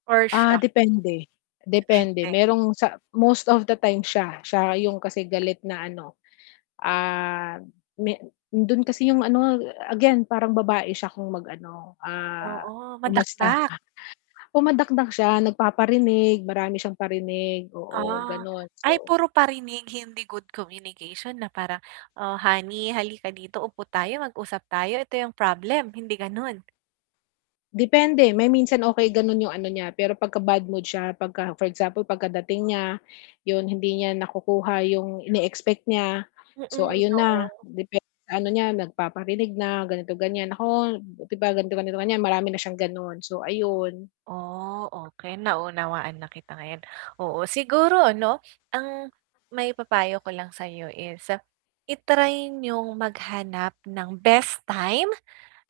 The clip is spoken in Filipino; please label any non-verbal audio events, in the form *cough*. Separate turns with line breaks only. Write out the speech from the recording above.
Or
Ah,
siya?
depende. Depende.
Hindi.
Merong sa most of the time siya. Siya 'yong kasi galit na ano, ah, me do'n kasi 'yong ano, again parang babae siya kung mag-ano, ah,
Oo,
umasta.
madakdak.
*scoffs* Oh, madakdak siya, nagpaparinig, marami siyang parinig, oo,
Ah.
gano'n.
Ay
So
puro parinig, hindi good communication na parang, "Ah, honey halika dito, upo tayo, mag-usap tayo. Ito yung problem." Hindi gano'n?
Depende, may minsan okey ganun yung ano niya, pero pagka bad mood siya, pagka for example pagkadating niya, yun hindi niya nakukuha yung ine-expect niya. So
Mm,
ayun na,
oo.
depen ano niya nagpaparinig na, ganito ganyan, naku, 'di ba ganito, ganito, ganyan. Marami na siyang gano'n. So, ayun.
Oh, okey, naunawaan na kita ngayon. Oo, siguro ano, ang maipapayo ko lang sayo is i-try nyong maghanap ng best time.